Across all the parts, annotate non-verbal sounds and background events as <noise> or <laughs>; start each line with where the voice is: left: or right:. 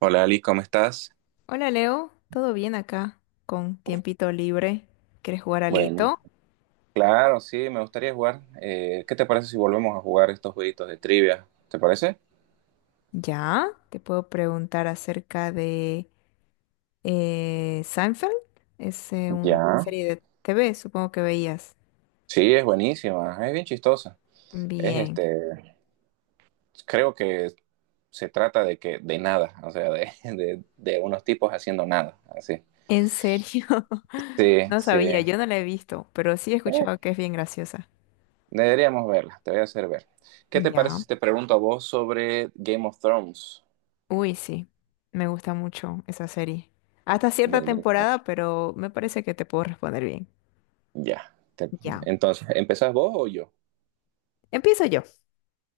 right: Hola Ali, ¿cómo estás?
left: Hola Leo, ¿todo bien acá? Con tiempito libre, ¿quieres jugar
right: Bueno,
left: alito?
right: claro, sí, me gustaría jugar. ¿Qué te parece si volvemos a jugar estos jueguitos de trivia? ¿Te parece?
left: Ya, te puedo preguntar acerca de Seinfeld. Es una
right: Ya.
left: serie de TV, supongo que veías.
right: Sí, es buenísima, es bien chistosa. Es
left: Bien,
right: este, creo que se trata de que de nada, o sea, <laughs> de unos tipos haciendo nada, así.
left: ¿en serio? <laughs>
right: Sí,
left: No
right: sí.
left: sabía, yo no la he visto, pero sí he escuchado que es bien graciosa.
right: Deberíamos verla, te voy a hacer ver. ¿Qué te parece
left: Ya,
right: si te pregunto a vos sobre Game of Thrones?
left: uy, sí, me gusta mucho esa serie. Hasta cierta
right: Buenísimo.
left: temporada, pero me parece que te puedo responder bien.
right: Ya.
left: Ya,
right: Entonces, ¿empezás vos o yo?
left: empiezo yo.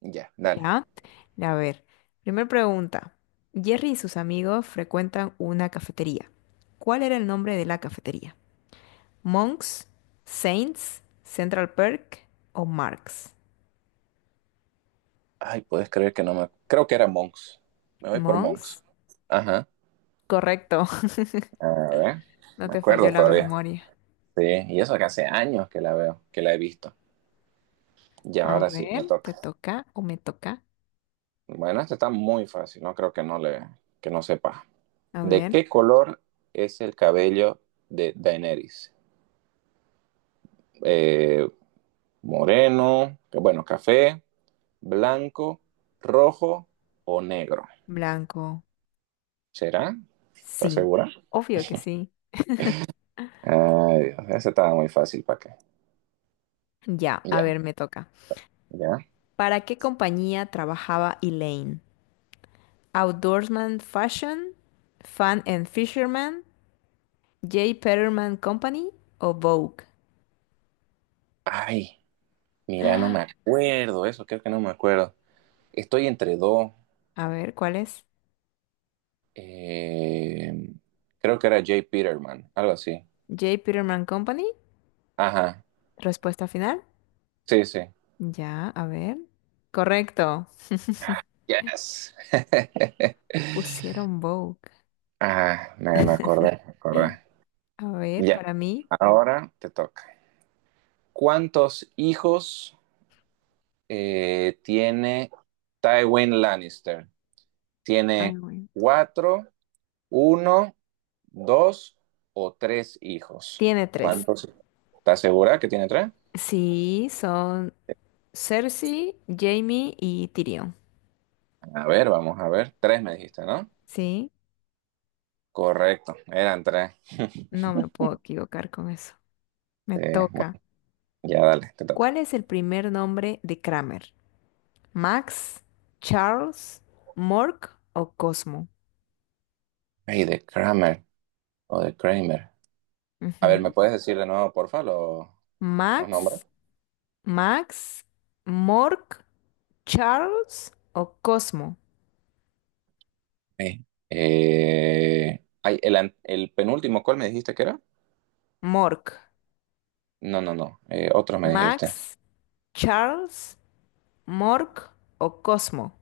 right: Ya, dale.
left: Ya, a ver, primera pregunta. Jerry y sus amigos frecuentan una cafetería. ¿Cuál era el nombre de la cafetería? ¿Monks, Saints, Central Perk o Marx?
right: Ay, puedes creer que no me... Creo que era Monks. Me voy por Monks.
left: Monks,
right: Ajá.
left: correcto,
right: A ver,
left: <laughs> no
right: me
left: te
right: acuerdo
left: falló la
right: todavía.
left: memoria.
right: Sí, y eso que hace años que la veo, que la he visto. Y
left: A
right: ahora sí, me
left: ver, ¿te
right: toca.
left: toca o me toca?
right: Bueno, esta está muy fácil, no creo que no le, que no sepa.
left: A
right: ¿De
left: ver,
right: qué color es el cabello de Daenerys? Eh, café, blanco, rojo o negro.
left: blanco.
right: ¿Será? ¿Estás
left: Sí,
right: segura?
left: obvio que sí.
right: Ay, Dios, esa estaba muy fácil para qué.
left: Ya, a
right: Ya.
left: ver, me toca.
right: ¿Ya?
left: ¿Para qué compañía trabajaba Elaine? ¿Outdoorsman Fashion? ¿Fan and Fisherman? J. Peterman Company o Vogue.
right: Ay, mira, no me acuerdo eso, creo que no me acuerdo. Estoy entre dos.
left: A ver, ¿cuál es?
right: eh, Creo que era Jay Peterman, algo así.
left: J. Peterman Company.
right: Ajá,
left: Respuesta final.
right: sí, sí.
left: Ya, a ver. Correcto.
right: Ah, Yes. <laughs>
left: Pusieron Vogue.
right: Ah, me acordé, me acordé.
left: A ver,
right: Ya,
left: para mí.
right: ahora te toca. ¿Cuántos hijos tiene Tywin Lannister?
left: Ay,
right: Tiene
left: güey,
right: cuatro, uno dos o tres hijos.
left: tiene tres.
right: ¿Cuántos? ¿Estás segura que tiene tres?
left: Sí, son Cersei, Jamie y Tyrion.
right: A ver, vamos a ver. Tres me dijiste, ¿no?
left: Sí,
right: Correcto, eran tres.
left: no me puedo equivocar con eso. Me
right: Bueno,
left: toca.
right: ya dale, te toca.
left: ¿Cuál es el primer nombre de Kramer? ¿Max, Charles, Mork o Cosmo?
right: Ay, de Kramer o de Kramer. A ver, ¿me
left: Ujú.
right: puedes decir de nuevo, porfa, los nombres?
left: Max. Max, Mork, Charles o Cosmo.
right: Sí. El penúltimo, ¿cuál me dijiste que era?
left: Mork.
right: No, no, no. Otro me dijiste.
left: Max, Charles, Mork o Cosmo.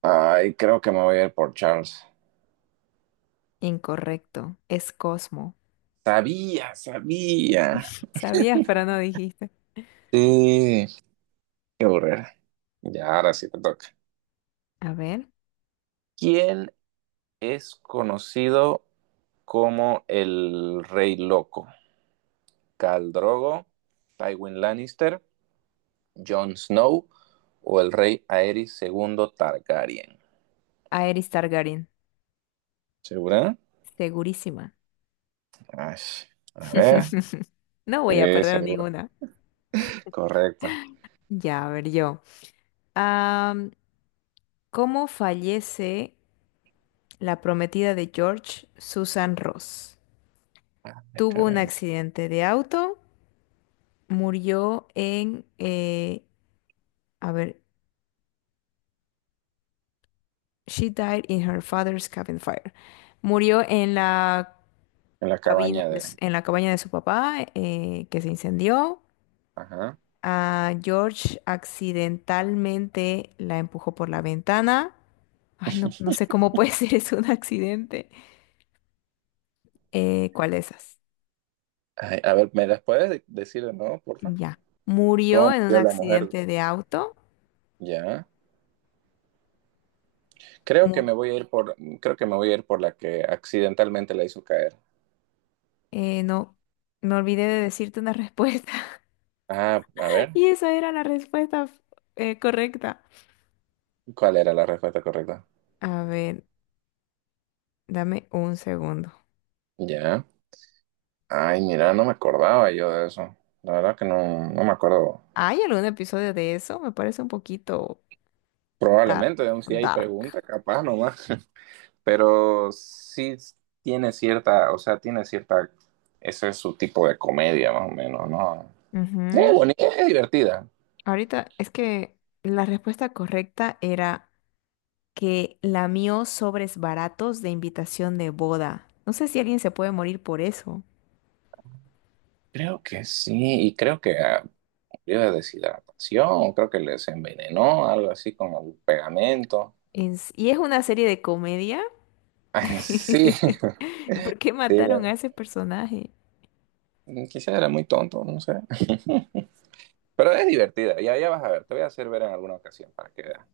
right: Ay, creo que me voy a ir por Charles.
left: Incorrecto, es Cosmo.
right: Sabía, sabía.
left: Sabías, pero no dijiste.
right: Sí. Qué aburrida. Ya, ahora sí te toca.
left: A ver,
right: ¿Quién es conocido como el Rey Loco? ¿Khal Drogo, Tywin Lannister, Jon Snow o el Rey Aerys segundo Targaryen?
left: Aerys Targaryen.
right: ¿Segura?
left: Segurísima.
right: Ay, a ver.
left: <laughs> No voy a
right: Sí,
left: perder
right: seguro.
left: ninguna.
right: Correcto.
left: Ya, a ver yo. Am, ¿Cómo fallece la prometida de George, Susan Ross?
right: Ay,
left: ¿Tuvo un
right: caray.
left: accidente de auto? Murió en a ver, she died in her father's cabin fire. Murió en la
right: En la cabaña de...
left: en la cabaña de su papá, que se incendió.
right: Ajá.
left: A George accidentalmente la empujó por la ventana. Ay, no, no sé cómo puede <laughs> ser eso un accidente. ¿Cuál de esas?
right: Ay, a ver, ¿me las puedes decir de nuevo, porfa?
left: Ya. Murió
right: ¿Cómo
left: en un
right: murió la mujer?
left: accidente de auto.
right: Ya. Creo que me
left: Murió.
right: voy a ir por, creo que me voy a ir por la que accidentalmente la hizo caer.
left: No, me olvidé de decirte una <laughs> respuesta.
right: Ah, a ver,
left: Y esa era la respuesta correcta.
right: ¿cuál era la respuesta correcta?
left: A ver, dame un segundo.
right: Ya. Ay, mira, no me acordaba yo de eso. La verdad que no, no me acuerdo.
left: ¿Hay algún episodio de eso? Me parece un poquito dark.
right: Probablemente, aún si hay
left: Dark.
right: pregunta, capaz nomás. <laughs> Pero sí tiene cierta, o sea, tiene cierta, ese es su tipo de comedia más o menos, ¿no? Es
left: Ujú.
right: bonita, es divertida.
left: Ahorita es que la respuesta correcta era que lamió sobres baratos de invitación de boda. No sé si alguien se puede morir por eso.
right: Creo que sí, y creo que ah, sufrió de deshidratación, creo que les envenenó, algo así con el pegamento.
left: Y es una serie de comedia.
right: Ay, sí, <laughs> sí,
left: <laughs> ¿Por qué mataron a
right: la-
left: ese personaje?
right: quizás era muy tonto, no sé. <laughs> Pero es divertida, ya, ya vas a ver, te voy a hacer ver en alguna ocasión para que veas.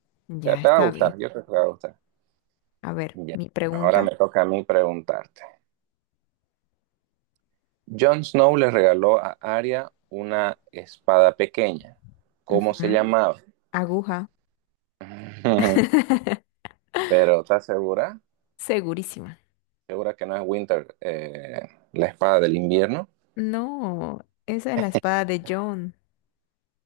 left: Ya,
right: Te va a
left: está bien.
right: gustar, yo creo que te va a gustar.
left: A ver,
right: Ya,
left: mi
right: ahora
left: pregunta.
right: me toca a mí preguntarte. Jon Snow le regaló a Arya una espada pequeña. ¿Cómo se
left: Ujú.
right: llamaba?
left: Aguja.
right: <laughs>
left: <laughs>
right: Pero ¿estás segura?
left: Segurísima.
right: ¿Segura que no es Winter, la espada del invierno?
left: No, esa es la espada de John.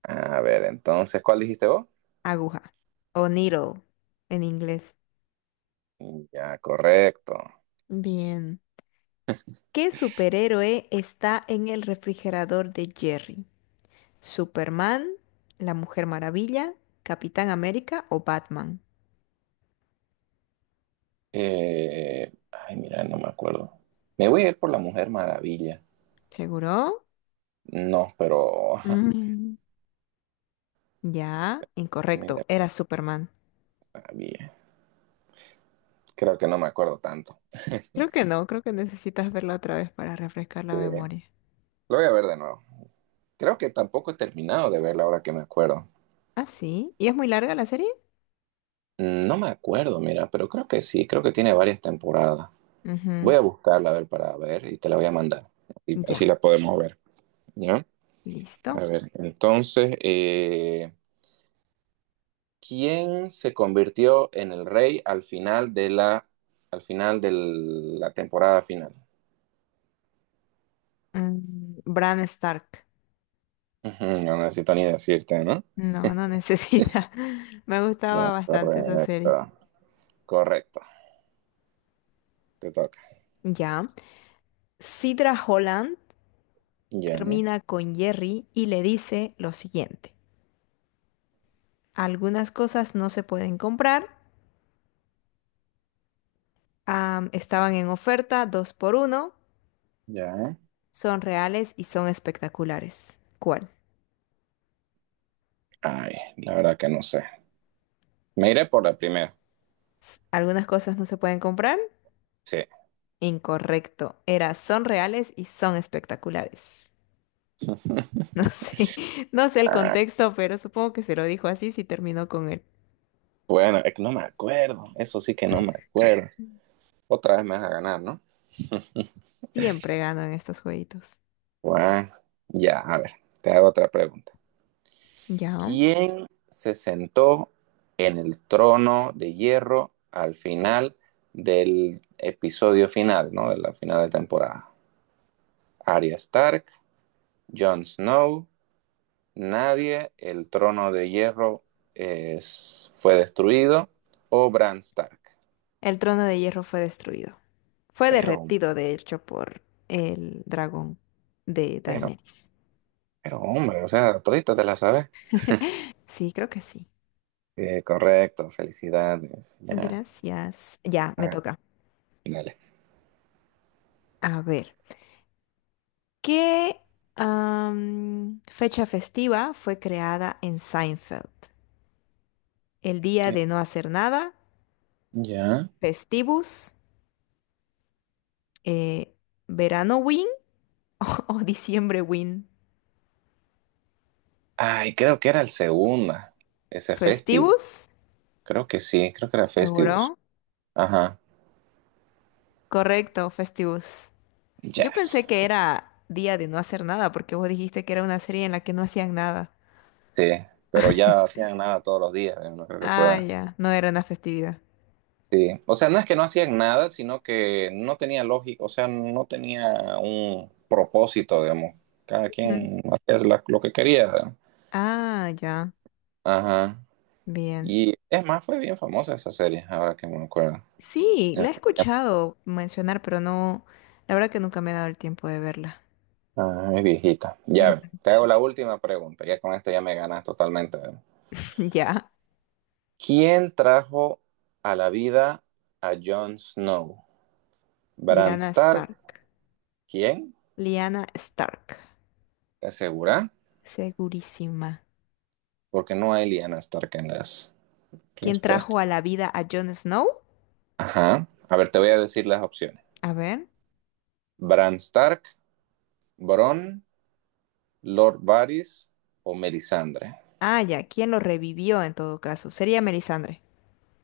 right: A ver, entonces, ¿cuál dijiste vos?
left: Aguja. O needle en inglés.
right: Ya, correcto.
left: Bien. ¿Qué superhéroe está en el refrigerador de Jerry? ¿Superman, la Mujer Maravilla, Capitán América o Batman?
right: Ay, mira, no me acuerdo. Me voy a ir por la Mujer Maravilla.
left: ¿Seguro?
right: No, pero <laughs>
left: Mm, Ya,
right: mira,
left: incorrecto. Era Superman.
right: Maravilla. Creo que no me acuerdo tanto.
left: Creo que no, creo que necesitas verla otra vez para refrescar la
right: Sí.
left: memoria.
right: Lo voy a ver de nuevo. Creo que tampoco he terminado de verla ahora que me acuerdo.
left: ¿Ah, sí? ¿Y es muy larga la serie?
right: Mm, no me acuerdo, mira, pero creo que sí, creo que tiene varias temporadas. Voy
left: Ujú.
right: a buscarla a ver para ver y te la voy a mandar y así
left: Ya.
right: la podemos ver. ¿Ya? A
left: Listo.
right: ver, entonces, ¿quién se convirtió en el rey al final de la, al final de la temporada final?
left: Mm, Bran Stark.
right: Ujú, no necesito ni decirte, ¿no?
left: No, no necesita. <laughs> Me gustaba
right: Ya,
left: bastante esa
right: correcto.
left: serie.
right: Correcto. Te toca.
left: Ya. Sidra Holland
right: Ya,
left: termina con Jerry y le dice lo siguiente. Algunas cosas no se pueden comprar. Estaban en oferta, dos por uno.
right: ya.
left: Son reales y son espectaculares. ¿Cuál?
right: Ay, la verdad que no sé. Me iré por la primera.
left: Algunas cosas no se pueden comprar.
right: Sí.
left: Incorrecto. Era son reales y son espectaculares. No
right: <laughs>
left: sé, <laughs> no sé el
right: Ah,
left: contexto, pero supongo que se lo dijo así si terminó con él.
right: bueno, es que no me acuerdo. Eso sí que no me acuerdo. Otra vez me vas a ganar, ¿no?
left: Siempre gano en estos jueguitos.
right: Bueno, ya, a ver. Te hago otra pregunta.
left: Ya.
right: ¿Quién se sentó en el trono de hierro al final del episodio final, ¿no? De la final de temporada. Arya Stark, Jon Snow, nadie, el trono de hierro fue destruido, o Bran Stark.
left: El trono de hierro fue destruido. Fue
right: Pero,
left: derretido, de hecho, por el dragón de
right: pero,
left: Daenerys.
right: pero, hombre, o sea, todita te la sabes.
left: <laughs> Sí, creo que sí.
right: Correcto, felicidades, ya.
left: Gracias. Ya, me
right: Ah,
left: toca.
right: dale.
left: A ver, ¿qué fecha festiva fue creada en Seinfeld? ¿El día
right: ¿Qué?
left: de no hacer nada?
right: Ya.
left: ¿Festivus? Eh, ¿Verano <laughs> o diciembre, Win.
right: Ay, creo que era el segundo, ese festival.
left: Festivus,
right: Creo que sí, creo que era Festivus.
left: seguro.
right: Ajá.
left: Correcto, Festivus. Yo pensé
right: Yes.
left: que era día de no hacer nada, porque vos dijiste que era una serie en la que no hacían nada.
right: Sí, pero ya hacían nada todos los días, no creo que
left: Ah,
right: puedan.
left: ya, no era una festividad.
right: Sí. O sea, no es que no hacían nada, sino que no tenía lógica, o sea, no tenía un propósito, digamos. Cada
left: Ujú.
right: quien hacía lo que quería, ¿verdad?
left: Ah, ya,
right: Ajá.
left: bien.
right: Y es más, fue bien famosa esa serie, ahora que me acuerdo.
left: Sí, la he escuchado mencionar, pero no, la verdad que nunca me he dado el tiempo de verla.
right: Ah, es viejita.
left: Ujú.
right: Ya,
left: <laughs>
right: te hago la última pregunta, ya con esta ya me ganas totalmente.
left: Ya,
right: ¿Quién trajo a la vida a Jon Snow? ¿Bran
left: Liana
right: Stark?
left: Stark.
right: ¿Quién?
left: Liana Stark,
right: ¿Te asegura?
left: segurísima.
right: Porque no hay Lyanna Stark en las
left: ¿Quién trajo
right: respuestas.
left: a la vida a Jon Snow?
right: Ajá. A ver, te voy a decir las opciones.
left: A ver.
right: Bran Stark, Bron, Lord Varys o Melisandre.
left: Ah, ya, ¿quién lo revivió en todo caso? Sería Melisandre.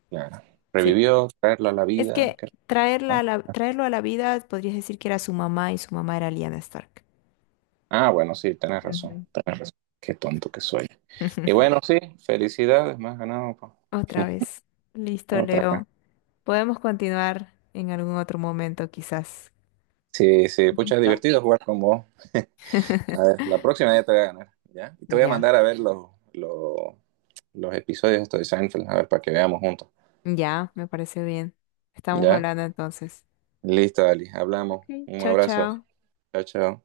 right: Claro.
left: Sí.
right: Revivió, traerlo a la
left: Es
right: vida.
left: que
right: Qué.
left: traerlo a la vida, podrías decir que era su mamá y su mamá era Lyanna Stark.
right: Ah, bueno, sí, tenés razón.
left: Ujú.
right: Tenés razón. Qué tonto que soy. Y bueno,
left: <laughs>
right: sí, felicidades, más ganado, po.
left: Otra vez. Listo,
right: Otra.
left: Leo. Podemos continuar en algún otro momento, quizás.
right: Sí, sí, pucha,
left: ¿Listo?
right: divertido jugar con vos. A
left: <laughs>
right: ver, la próxima ya te voy a ganar, ¿ya? Y te voy a
left: Ya,
right: mandar a ver los episodios estos de Seinfeld, a ver, para que veamos juntos,
left: ya, me parece bien. Estamos
right: ¿ya?
left: hablando entonces.
right: Listo, Ali, hablamos.
left: Ok.
right: Un
left: Chao,
right: abrazo.
left: chao.
right: Chao, chao.